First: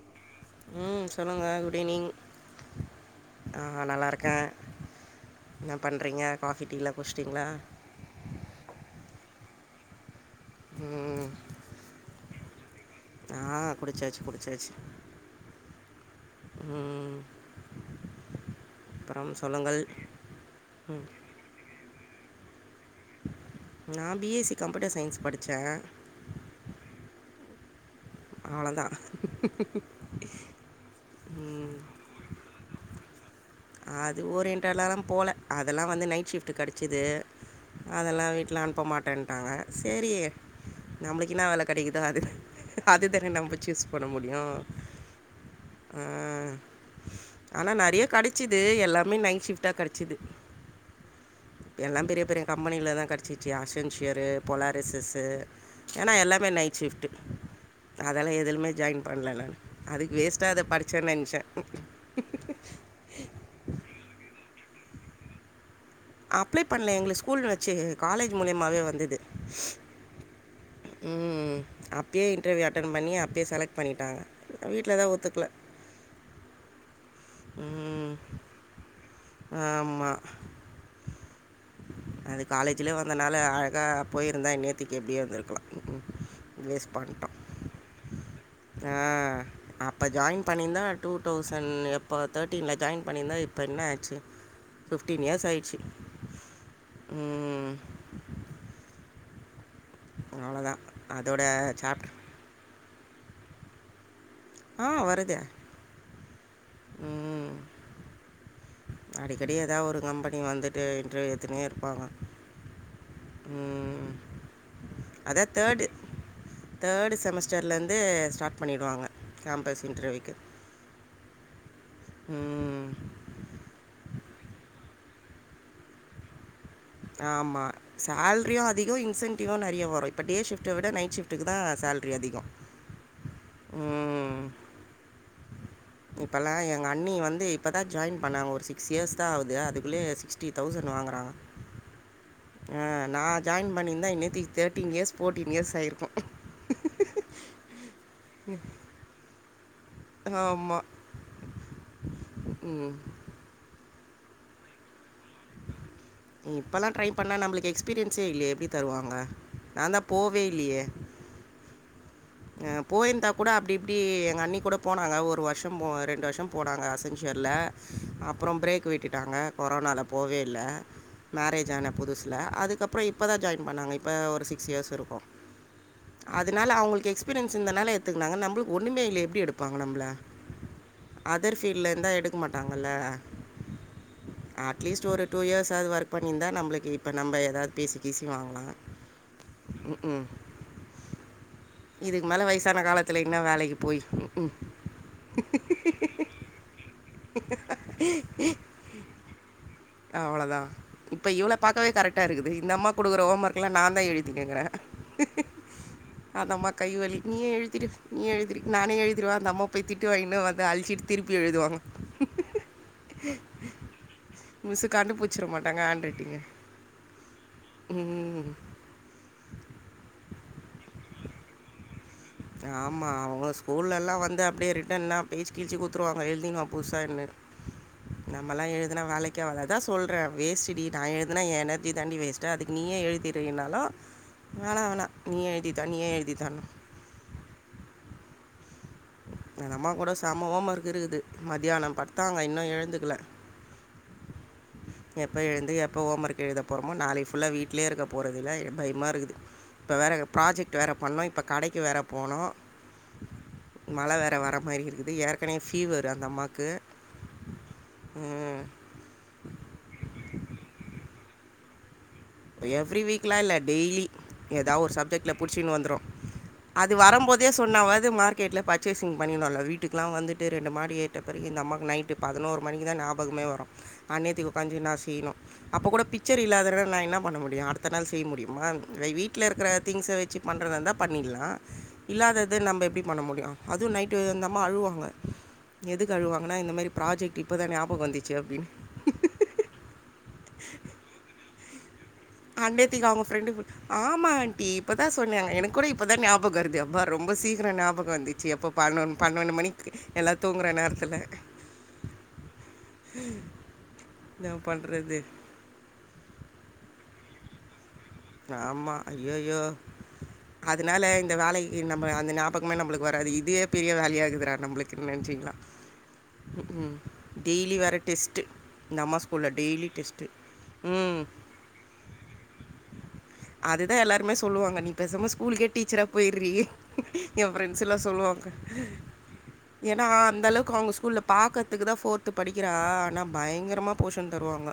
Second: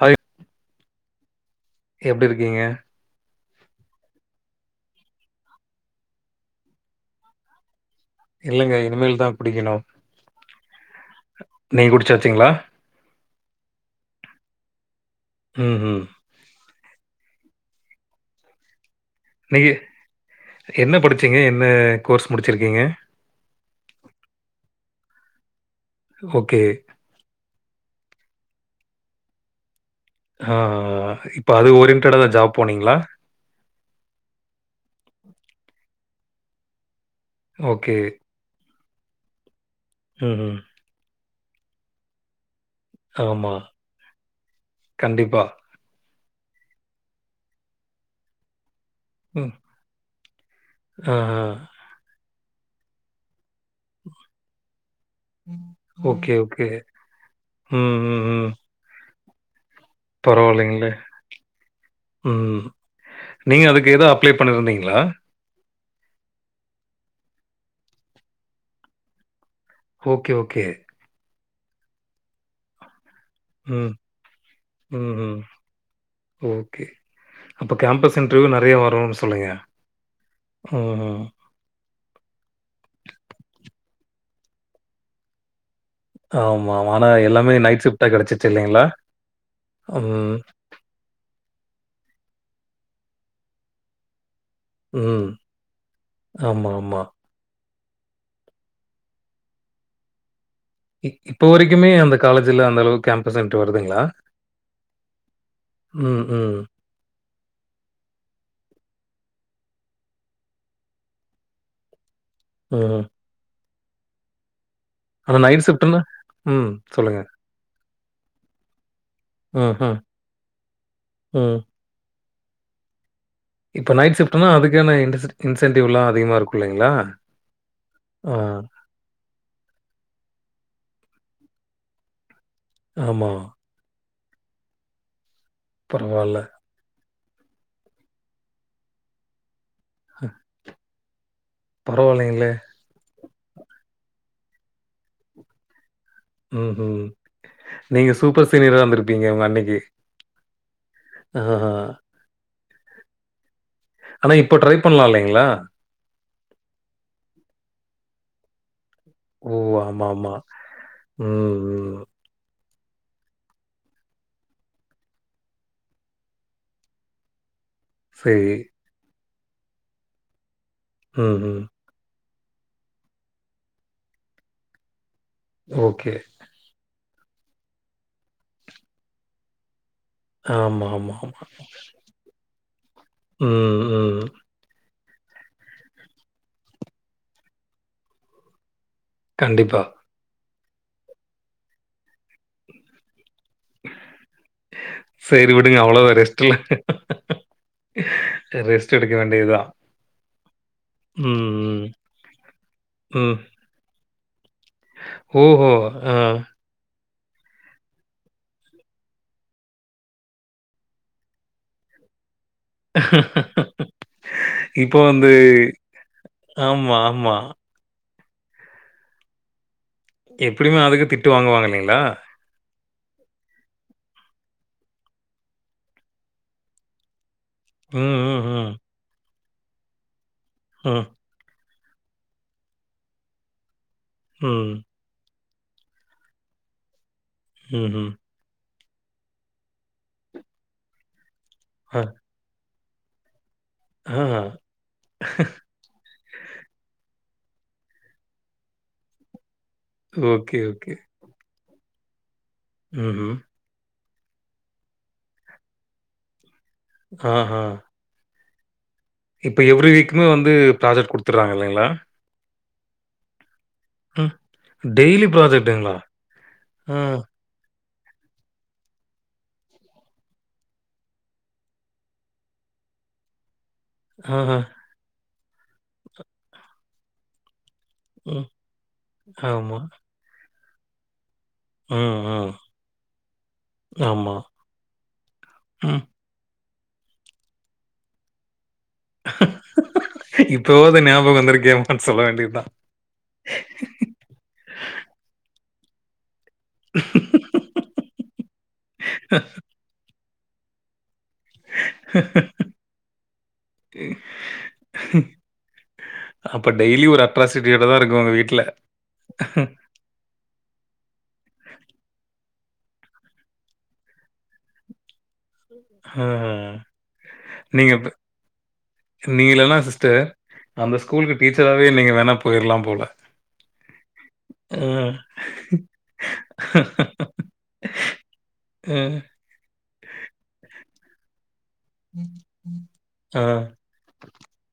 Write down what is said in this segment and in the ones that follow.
Hi ம் சொல்லுங்க good evening எப்டி இருக்கீங்க? அ நல்லாருக்கே என்ன பண்றீங்க காஃபி டீ லா குடுச்சிட்டிங்களா இல்லங்க இனிமேல் தா குடிக்கணு ம் நீங்க குடிச்சாச்சுங்ளா ஆ குடுச்சாச்சு குடுச்சாச்சு ம் உம் உம் நீங்க என்ன ம் படிச்சிங்க என்ன கோர்ஸ் முடிச்சிருக்கீங்க நா B S C computer science படிச்சே ஓகே அவளந்தா ஆ இப்போ அது ஓரியன்டட தா ஜாப் போனீங்களா அது ஓரியன்டடலலா போகல அதெல்லா வந்து நைட் ஷிஃப்டு கெடச்சிது ஓகே. அதெல்லா வீட்ல அனுப்ப மாட்டேன்ட்டாங்க சரி ம்ஹ்ம். நம்மளுக்கு என்னா வேல கெடைக்குதோ அது அதுதர ஆமா. நம்ம சூஸ் பண்ண முடியு கண்டிப்பா. ஆ ஆனா நறைய கடைச்சிது எல்லாம் மே நைட் ம். ஷிஃப்ட்டா கடச்சிது ஆஹா. ம். எல்லா பெரிய பெரிய கம்பெனியிலதா கெடச்சிச்சு அஸ்வன்ஷியரு பொலாரஸ்சஸ்சு ஏன்னா ஓகே, எல்லாமே ஓகே. நைட் ஷிஃப்ட்டு ம், ம், அதெல்லா ம். எதுலுமே ஜாயின் பண்ணல நானு அதுக்கு வேஸ்ட்டா அத பரவாயில்லைங்களே. படிச்சேன் நெனச்சே ம். நீங்க அதுக்கு ஏதோ அப்ளை பண்ணிருந்தீங்களா அப்ளை பண்ணல எங்குளு ஸ்கூல் வச்சு காலேஜ் மூலயமாவே வந்தது ஓகே ஓகே ம் அப்பயே இன்டர்வியூ அட்டன்ட் பண்ணி அப்பயே செலக்ட் ம், பண்ணட்டாங்க வீட்ல தா ம்ஹ்ம். ஒத்துக்கல ஓகே அப்ப கேம்பஸ் இன்டர்வியூ நெறைய வரு சொல்றிங்க ஆமா ம் ம் அது காலேஜ்ல்யே வந்தனால அழகா போயிருந்தா இன்நேத்துக்கு எப்படியோ வந்திருக்கலா ஆமாமா ஆனா எல்லாமே நைட் ஷிப்டா கெடைச்சுச்சு இல்லைங் ஆ அப்போ ஜாயின் பண்ணிருந்தா டூ தௌசண்ட் எப்போ தேர்ட்டீன்ல ஜாயின் பண்ணிருந்தா இப்போ என்னாச்சு பிப்டீன் ம். இயர்ஸ் ஆயிடுச்சு ஆமா, ஆமா. ம் அவ்ளதா இப் இப்போ வரைக்குமே அந்த காலேஜ்ல அந்தளவுக்கு கேம்பஸ் இண்டர் வருதுங்களா ஆ வருது ம் ம் அடிக்கடி ஏதாது ஒரு கம்பெனி வந்துட்டு இன்டர்வியூ எத்துனே இருப்பாங்க அ ம் ஆனா அத நைட் தேர்டு ஷிஃப்ட்ன்னா ம். தேர்டு சொல்லுங்க. செமஸர் ச்சர்லேந்து ஸ்டார்ட் பண்ணிடுவாங்க ம் கேம்பஸ் ம் இன்டர்வியூக்கு. ம். ம் இப்போ நைட ஷிப்ட்னா அதுக்கான இன்டசிப் இன்சன்டிவ்லா அதிகமா இருக்கு ஆமா சேல்ரியு அதிகொ இன்சென் டிவு நெறைய வரு இப்ப டே ஷிப்ட்ட விட நைட் ஷிப்ட்டுக்கு தா சேல்ரி அதிக ஆமாம் பரவால்ல. இப்பல்லா எங்க அண்ணி வந்து இப்பதா ஜாயின் பண்ணாங்க ஒரு சிக்ஸ் இயர்ஸ் தா ஆகுது அதுக்குள்ளயே சிக்ஸ்டி தௌசண்ட் னு வாங்குறாங்க பரவால்லைங்களே ஆ நா ஜாயின் பண்ணிருந்தா இன்னேத்தி தேர்ட்டீன் இயர்ஸ் ஃபோர்டீன் இயர்ஸ் ஆகிருக்கு ம் ம் நீங்க சூப்பர் சீனியரா வந்திருப்பீங்க உங்க அன்னைக்கு ஆமா. ஆ ம் ஆனா இப்ப ட்ரை பண்லால்லைங்ளா இப்பல்லா ட்ரை பண்ணா நம்மளுக்கு எக்ஸ்பீரியன்ஸே இல்லையே எப்டி தருவாங்க ஓ! நா தா ஆமாமா. போவே இல்லையே ம் ம் அ போயிருந்தா கூட அப்டி இப்டி எங்க அண்ணி கூட போனாங்க ஒரு வர்ஷோ போ ரெண்டு வர்ஷோ போனாங்க அசன்ஜர்ல சரி. அப்றோ பிரேக் விட்டுட்டாங்க கொரோனால போவே இல்ல ம், ம். மேரேஜ் ஆன புதுசு ல அதுக்கப்றோ இப்பதா ஜாயின் பண்ணாங்க இப்ப ஒரு சிக்ஸ் இயர்ஸ் இருக்கு ஓகே அதனால அவுங்களுக்கு எக்ஸ்பீரியன்ஸ் இருந்தனால எட்த்துக்கனாங்க நம்பளுக் ஒன்மே இல்லையே எப்டி எடுப்பாங்க நம்பள ஆமா, ஆமா, ஆமா. அதர் ஃபீல்ட்ல இருந்தா எடுக்க மாட்டாங்கல்ல ம் ம் அட்லீஸ்ட் ஒரு டூ இயர்ஸாது ஒர்க் பண்ணிந்தா நம்ளுக்கு இப்போ நம்ப ஏதாத் பேசி கீசி வாங்லா கண்டிப்பா. ம் ம் இதுக்கு மேல வயசான காலத்துல இன்னு வேலைக்கு போய் ம் ம் சேரி விடுங்க அவ்ளதா ரெஸ்ட் இல்ல ரெஸ்ட எடுக்க வேண்டி தா அவ்ளதா இப்ப இவ்ள பாக்கவே கரெக்டா இருக்குது இந்தம்மாக் ம், குடுக்குற ம். ஹோமர்க்லா நா தா எழுதினுக்கறே ஓஹோ அ கைவலி நீயே எழுதிடு நீயே எழுதிடு நானே எழுதிருவே அந்தம்மா போய் திட்டு வாங்கினு வந்து அழிச்சிட்டு திருப்பி எழுதுவாங்க ஆஹ மிஸ்சு கண்டு புச்சிற மாட்டாங்க ஆண்ட்ரைட்டிங்கு ஆமா ஆமா எப்டினா அதுக்கு திட்டு வாங்குவாங்கல்லைங்களா ஆமா அவுங்க ஸ்கூல்ல எல்லா வந்து அப்டியே ரிட்டன்னா பேஜ் கிழிச்சி கூடுத்துருவாங்க எழுதினு வா புதுசான்னு ம், ம், நம்மல்லா ம், எழுதுனா வேலைக்கே ஆவது அதா சொல்றே வேஷ்டுடி நா ம், எழு அனா எ எனர்ஜி தாண்டி வேஸ்ட்டாக அதுக்கு நீயே எழுதிருனாலு ம், வேணா வேணா நீயே எழுதி தா நீயே எழுதி தானு ம் ம் அந்தம்மா கூட செம ஹோமர்க்கு இருக்குது மத்தியானம் அ, படுத்தாங்க இன்னு எழுந்துக்கல ஆ ஆ எப்ப எழுந்து எப்ப ஹோமர்க்கு எழுத போறமோ நாளைக்கு ஃபுல்லா வீட்லயே இருக்க போறதில்ல எ பயமா இருக்குது இப்ப வேற ஓகே, ப்ராஜெக்ட் வேற ஓகே. பண்ணு இப்ப கடைக்கு வேற போனு ம் ம் மழ வேற வர மாரி இருக்குது ஏற்கனே ஃபீவரு அந்தம்மாக்கு ஆ ஆ இப்ப எவ்ரி வீக்குமே வந்து ப்ராஜெக்ட் குடுத்துறாங்க இல்லைங்ளா எவ்ரி வீக்லா இல்ல டெய்லி ம். எதா ஒரு டெய்லி சப்ஜெக்ட்ல புடிச்சினு ப்ராஜெக்ட்டுங்களா? வந்துரு அது ஆ, வரம்போ து சொன்னாவாது மார்கேட்ல பர்ச்சேசிங் பண்ணிருந்தோல வீட்டுக்லா வந்துட்டு ரெண்டு மாடி ஏர்ட்ட பெறகு இந்தம்மாக்கு நைட்டு பதினோரு மணிக்கு தா நாபகமே வரு அன்நேத்திக்கி ஆஹா. உக்காஞ்சி நா செய்ணு அப்போ கூட பிச்சர் இல்லாதறன நா என்ன பண்ண முடியு அட்த்தனா செய்ய ம். முடியுமா வீட்ல இருக்கிற ஆமா. திங்ஸ வெச்சு பண்றதாருந்தா பண்ணிட்லா ம், ம். இல்லாதது நம்ம எப்டி பண்ண முடியு அதுவு நைட்டு ஆமா. இந்தம்மா அழுவாங்க ம். எதுக்கு அழுவாங்கன்னா இந்த மாரி ப்ராஜெக்ட் இப்பதா ஞாபகோ வந்துச்சு அப்டின் இப்பவாது ஞாபகோ வந்திருக்கே சொல்ல வேண்டி அண்டேத்தக்கு அவங்க பிரெண்ட் ஆமா ஆண்டி இப்பதா சொன்னாங்க எனக்கு கூட இப் அப்போதா ஞாபக வருது அப்ப ரொம்ப சீக்கிர ஞாபக வந்துச்சு எப்போ பன்னொ பன்னொன்னு மணி எல்லா தூங்குற நேரத்துல ம் என்னா பண்றது அப்ப டெய்லி ஒரு அட்ராசிட்டியோடதா இருக்கு ஒங்க வீட்ல ஆமா. ஐயய்யோ! அதனால இந்த வேலைக்கு நம்ம அந்த ஞாபகமே நம்மளுக்கு வராது இதே பெரிய வேலையாக்குதுறா நம்மளுக்கு நென்ச்சீக்களா ஆ. ம் ம் டெய்லி நீங்க வேற இப்ப டெஸ்ட்டு இந்தம்மா ஸ்கூல்ல நீங்க இல்லன்னா டெய்லி சிஸ்டர், டெஸ்ட்டு அந்த ம். ஸ்கூலுக்கு டீச்சராவே நீங்க வேணா போயிரலாம் போல அதுதா எல்லாருமே சொல்லுவாங்க ஆ. நீ பேசாம ஸ்கூலுக்கே டீச்சரா போயிறி ஏ பிரஃரெண்ட்ஸ் எல்லா சொல்லுவாங்க ம் ஏன்னா அந்தளவுக்கு அவங்க ஸ்கூல்ல பாக்கறத்துக்கு தா ஃபோர்த்து படிக்கிறா ஆனா ஆ. பயங்கரமாக போஷன் தருவாங்க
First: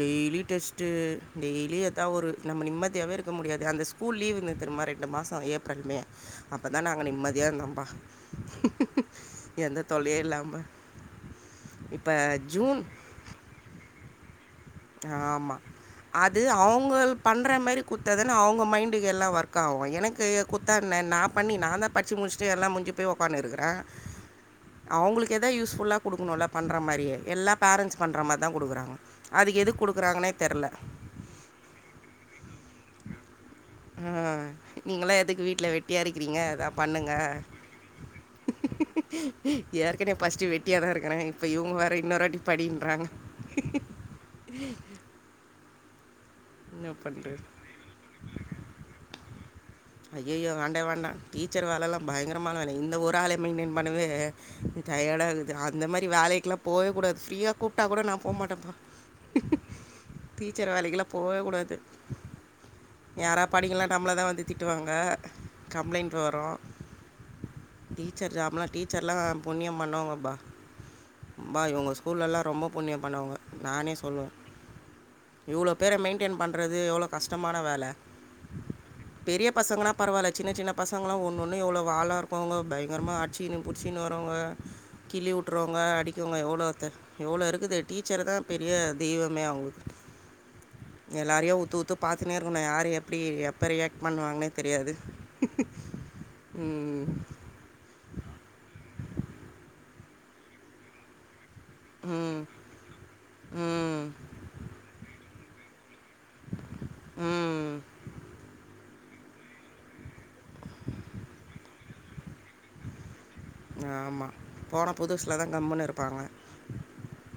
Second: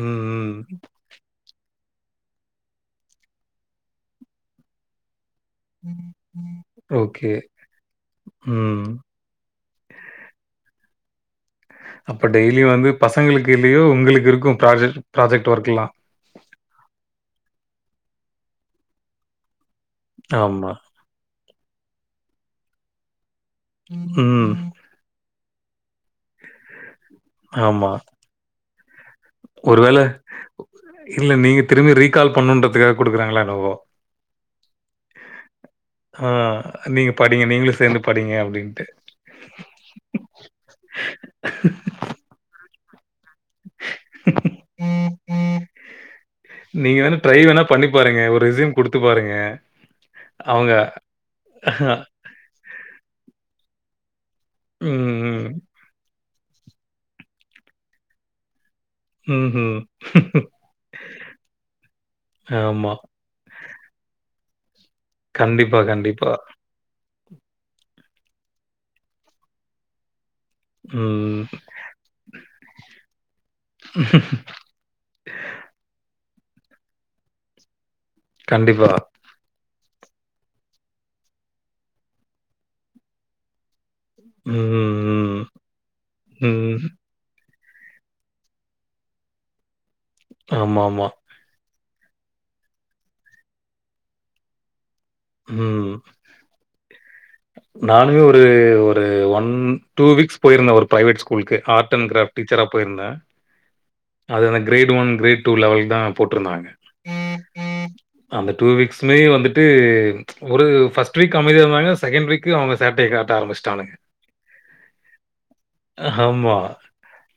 டெய்லி ம். டெஸ்ட்டு டெய்லியதா ஒரு நம்ம நிம்மதியாவே இருக்க முடியாது அந்த ஸ்கூல் லீ்வ் இந்து தெரிமா ரெண்டு மாச ஏப் கருமையா அப்போதா நாங்க ஓகே. நிம்மதியா இருந்தோம்பா ம். எந்த தொல்லையு இல்லாம இப்ப அப்போ டெய்லியு ஜூன் வந்து பசங்களுக்கு இல்லையோ உங்களுக்கு இருக்கு ஆமா அது அவங்கள் பண்ற மாரி குடுத்த தானே அவங்க மைண்டுக்கு எல்லா வரு எனக்கு ஆமா. குத்தா என்ன நா பண்ணி நாந்தா படிச்சு முடிச்சுட்டு எல்லா முஞ்சு அப்டியே ஒக்கானுருக்கிறே ம். அவங்களுக்கு ஏதாவது யூஸ்புல்லா குடுக்கணும்ல பண்ற மாரி எல்லா ஆமா. பேரண்ட்ஸ் பண்ற மாரி தா குடுக்குறாங்க அதுக்கு எதுக்கு ஒருவேள குடுக்குறாங்கனே தெரில இல்ல நீங்க திரும்பி ரீகால் பண்ணுன்றதுக்காக குடுக்குறாங்களா என்னவோ ஆ நீங்களா எதுக்கு வீட்ல வெட்டியாக ஆ இருக்கிறீங்க எதா நீங்க பண்ணுங்க படிங்க. நீங்களும் சேர்ந்து படிங்க அப்டின்ட்டு. ஏற்கன ஃபஸ்ட்டு வெட்டியாதா இருக்கறே இப்போ இவங்க வேற இன்னொருராட்டி படின்றாங்க என்ன நீங்க வேணா ட்ரை பண்ணுறது வேணா பண்ணி பாருங்க ஒரு ரிசூம் குடுத்து பாருங்க ஐய்யய்யோ அவங்க வேண்டா வேண்டா டீச்சர் வேலைல்லா பயங்கரமாக வேல இந்த ஒரு ஆள மைண்டைன் பண்ணவே ம், ம். டர்டாகுது அந்த மாரி வேலைக்குல்லா போவே கூடாது ஃப்ரீயா கூப்ட்டா கூட நா போ மாட்டேப்பா ம்ஹ்ம். டீச்சர் வேலைக்குலா போவே கூடாது ஆமா. யாரா படிக்கலனா நம்மள தா வந்து திட்டுவாங்க கண்டிப்பா, கம்ப்ளைண்ட் கண்டிப்பா. வரு டீச்சர் ஜாப்பலா டீச்சர்லா புண்ணிம் பண்ணுவங்கப்பா ம். ம்ப இவங்க ஸ்கூல்ல எல்லா ரொம்ப புண்ணியம் பண்ணவங்க நானே சொல்லுவே இவ்வளோ பேர மெயின்டெயன் பண்றது எவ்ளோ கஷ்டமான வேல கண்டிப்பா பெரிய பசங்களலா பரவால்ல சின்ன சின்ன பசங்களலா ஒன்னு ஒன்னு எவ்வளோ வாலா இருப்பாங்கோ பயங்கரமாக ஆச்சி பிடிச்சனு வரவங்க ம், கிளி ம். விட்டுறவங்க அடிக்கவங்க ம். எவ்வளோத்த எவ்ளோ இருக்குது டீச்சர் தா பெரிய தெய்வமே அவங்களுக்கு ஆமா ஆமா எல்லாரையு உத்து உத்து பாத்துனே இருக்கணு யாரு எப்டி எப்போ ரியாக்ட் பண்ணுவாங்கனே தெரியாது ம் ம் நானுமே ஒரு ஒரு ஒன் டூ வீக்ஸ் போயிருந்தே ஒரு பிரைவேட் ஸ்கூலுக்கு ஆர்ட் அண்ட் கிராபிட் ம் டீச்சரா போயிருந்த ம் அது அந்த கிரேட் ஒன் கிரேட் டூ லெவல்க்தா போட்ருந்தாங்க ம் அந்த டூ வீக்ஸ் சுமே வந்துட்டு ஒரு ஃபஸ்ட் வீக் அமைதியா இருந்தாங்க செகண்ட் வீக்கு அவங்க சேட்டய காட்ட ஆரம்பிச்சுட்டானுங்க ஆரம்பிச்சட்டானுங்க ஆமா போன புதுசிதா கம்முன்னு இருப்பாங்க ஆமா.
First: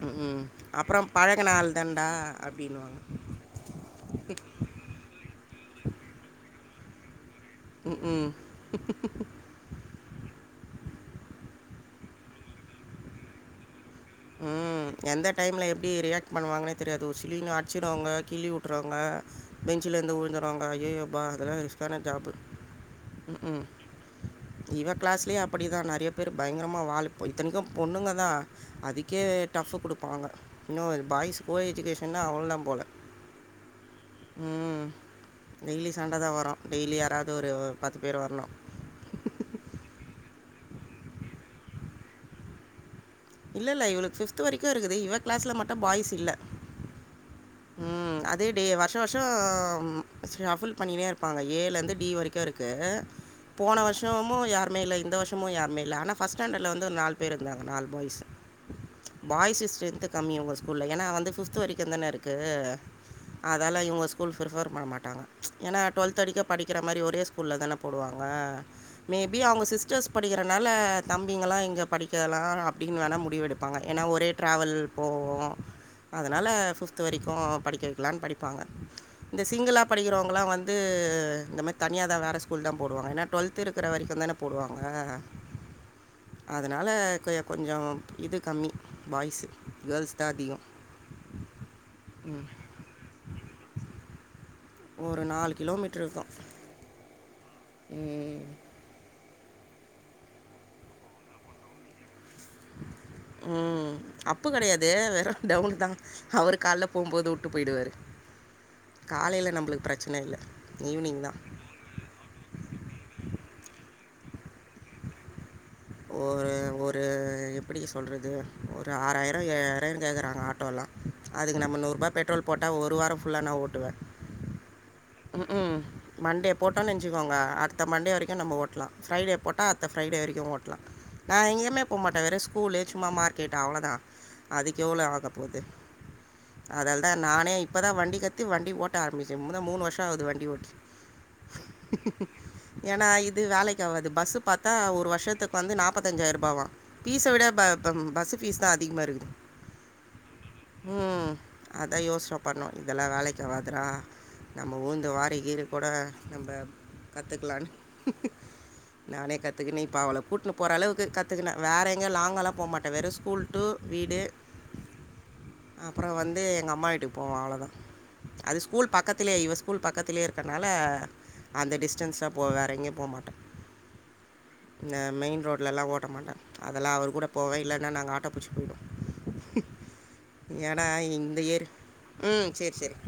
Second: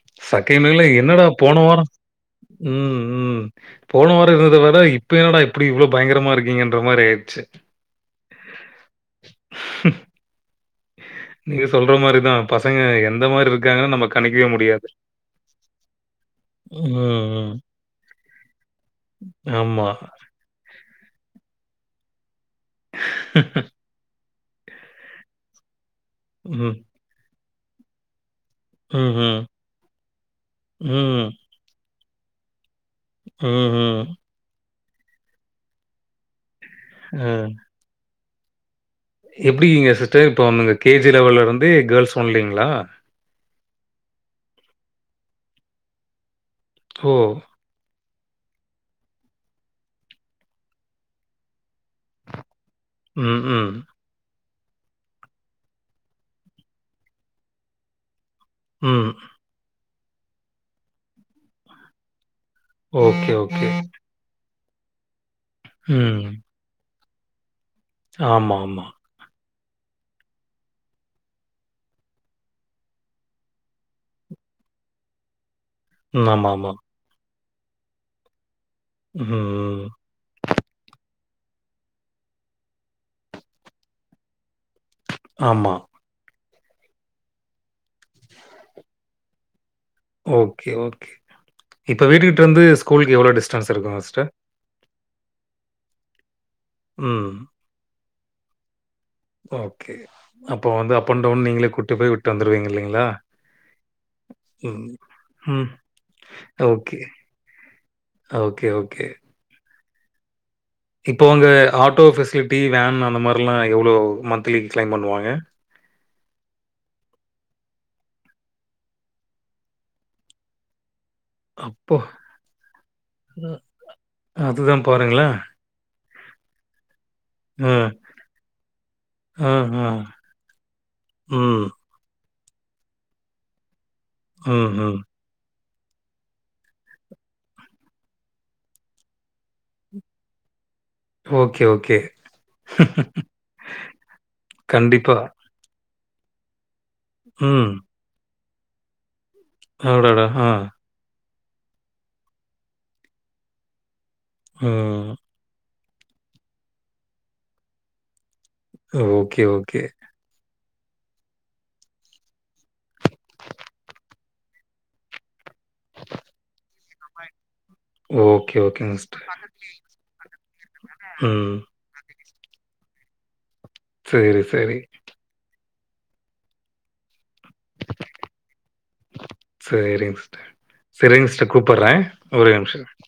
ம் ம் செகண்ட் வீக்ல அப்பற என்னடா பழக போன ஆள் வாரம் தண்டா அப்படின்னுவாங்க ம், ம். போன வார இருந்தத விட இப்ப என்னடா எப்டி இவ்வள பயங்கரமா இருக்கீங்கன்ற மாரி ஆயிடுச்சு ம் ம் நீங்க சொல்ற மாரிதா பசங்க எந்த மாரி இருக்காங்கன் நம்ம கணிக்கவே ம் முடியாது எந்த டைமல எப்டி ரியாக்ட் பண்ணுவாங்கன்னே தெரியாது ஒரு ம், சிலி ம். அடிச்சிடுவாங்க கிளி விட்றுவாங்க ஆமா. பெஞ்சலேந்து உழந்துருவாங்க ஐய்யயோ யப்பா அதலா ரிஸ்க்கான ஜாப்பு ம் ம் இவ கிளாஸ்லயே அப்படிதா நறைய பேர் ம். பயங்கரமா வாலு இத்தனைக்கு பொண்ணுங்க தா அதுக்கே ம்ஹ்ம். டஃப்பு குடுப்பாங்க இன்னு ம். பாய்ஸ் கோ எஜுகேஷன்னா அவள தா போல ம் ம் ம் டெய்லி சண்ட தா வரு டெய்லி அ. யாராவது ஒரு பத்து பேர் வரணு எப்டிங்க சிஸ்டர் இப்போ வந்துங்க கே ஜி லெவல்ல இருந்தே கேர்ள்ஸ் ஒன்லிங்களா இல்ல இல்ல இவளுக்கு ஃபிப்த்து வரைக்கு இருக்குது இவ கிளாஸ்ல மட்டு பாய்ஸ் இல்ல ஓ அதே டே வருஷ வருஷ ஃஷபுல் பண்ணினே இருப்பாங்க ஏலருந்து டீ வரைக்கு இருக்கு ம், ம், போன வர்ஷ ஷமு யாருமே இல்ல இந்த வருஷமோ யாருமே இல்ல ஆனா பஸ்ட் ஸ்டாண்டர்ட்ல வந்து ஒரு நாலு பேர் இருந்தாங்க நாலு பாய்ஸ் ம். பாய்ஸ்சு ஸ்ட்ரென்த்து கம்மி உங்க ஸ்கூல்ல ஏனா வந்து ஃபிஃப்து வரைக்கு தான இருக்கு ஓகே, ஓகே. அதெலா இவங்க ஸ்கூல் பிரிஃபர் பண்ண மாட்டாங்க ஏன்னா டுவெல்த் ம். அடிக்க படிக்கிற மாரி ஒரே ஸ்கூல்ல தான போடுவாங்க ஆமா, ஆமா. மேபி அவங்க சிஸ்டர்ஸ் படிக்கிறனால தம்பிங்கலா இங்க படிக்கலா அப் டினு வேணா முடிவெடுப்பாங்க ஏனா ஒரே டிராவல் போவோ ம். அதனால ஆமாமா. பிப்த் து வரிக்கூ படிக்க வைக்கலாம்னு படிப்பாங்க இந்த சிங்கிளா ம். படிக்கிறவங்களா வந்து வந்து இந்த மாரி தனியா தா வேற ஸ்கூல் தா போடுவாங்க ஏன்னா டுவெல்த்து இருக்குற வரைக்கு தான போடுவாங்க ஆமா அதனால கொ கொஞ்ஜோ இது கம்மி பாய்ஸு கேர்ள்ஸ் தான் அதிகம் ஓகே ஓகே இப்போ வீட்டுக்கிட்டருந்து ஸ்கூலுக்கு எவ்ளோ டிஸ்டன்ஸ் இருக்கும்ங்க சிஸ்டர் ஒரு நாலு கிலோமீட்ருக்கு ம் ம் ஓகே அப்போ வந்து அப் அண்ட் டவுன் நீங்களே கூட்டு போய் வி ம் அப்பு ம். கெடையாது வெறு ம். டவுன் தா அவரு கால்ல ஓகே. போம்போது உட்டு போயிடுவாரு ஓகே, ஓகே. காலையில நம்மளுக்கு பிரச்சன இல்ல இப்போ அங்க ஆட்டோ ஃபெசிலிட்டி வேன் அந்த மாரிலா எவ்ளோ மந்த்லி க்ளைம் பண்ணுவாங்க ஒரு ஒரு அது எப்டி சொல்றது ஒரு ஆறாயிர ஏழாயிரன் கேக்கறாங்க ஆட்டோலா அதுக்கு நம்ம அப்போ! நூருபா பெட்ரோல் போட்டா ஒரு வாரம் ஃபுல்லா நா ஓட்டுவே அதுதா பாருங்களே ம் மண்டே போட்டோம்னுச்சுக்கோங்க அ, அடுத்த மண்டே வரைக்கு நம்ம ஓட்லா ஃப்ரைடே அ, போட்டா அ. அடுத்த ஃப்ரைடே வரைக்கு ஓட்லா நா ம், எங்கயமே போமாட்ட வெறு ஸ்கூல்லு சும்மா மார்க்கெட்டு அவ்ளோதா ம், ம். அதுக்கெவ்வளோ ஆகப்போது அதல்தா நானே இப்பதா வண்டி கத்தி வண்டி ஓட்ட ஆரம்பிச்சே முத மூணு வருஷ ஆகுது வண்டி ஓட்டி ஓகே, ஓகே. ஏனா இது வேலைக்காவாது பஸ்சு பாத்தா ஒரு கண்டிப்பா. வருஷதுக்கு வந்து நாப்பத்தஞ்சாயிரூபாவா ஃபீஸ விட ம். ப பஸ்ஸு ஃபீஸ் தா அதிகமா இருக்குது அடடா ஆ ம் அதா யோசன பண்ணோ இதெல்லா வேலைக்காவாதுடா நம்ம ம். ஊந்து வாரி கீரி கூட நம்ம கத்துக்லான்னு நானே ஓகே, ஓகே. கத்துக்குனு இப்போ அவள கூட்னு இப்போரளவுக்கு கத்துக்குன வேற எங்க லாங்காலா போமாட்டே வெறு ஸ்கூல் டூ வீடு [inaudible] அப்பற வந்து எங்கம்மா வீட்டுக்கு போவ அவ்ளோதா அது ஓகே, ஸ்கூல் பக்கத் ஓகேங்க சிஸ்டர். பக்கத்திலே ஆ. இவ ஸ்கூல் பக்கத்திலயே இருக்கனால ம். அந்த டிஸ்டன்ஸ போவ வேற எங்கயு போமாட்டே சரி, சரி. ஆ மெயின் ரோட் லலா ஓட்ட மாட்டே அதெல்லா அவர் கூட போவே இல்லன்னா நாங்க ஆட்டோ புடிச்சி போவோ சரிங்க சிஸ்டர். ஏனா சரிங்க இந்த சிஸ்டர் இயர் கூப்பிடுறேன். ம் ஒரே சேரி நிமிஷம். சேரி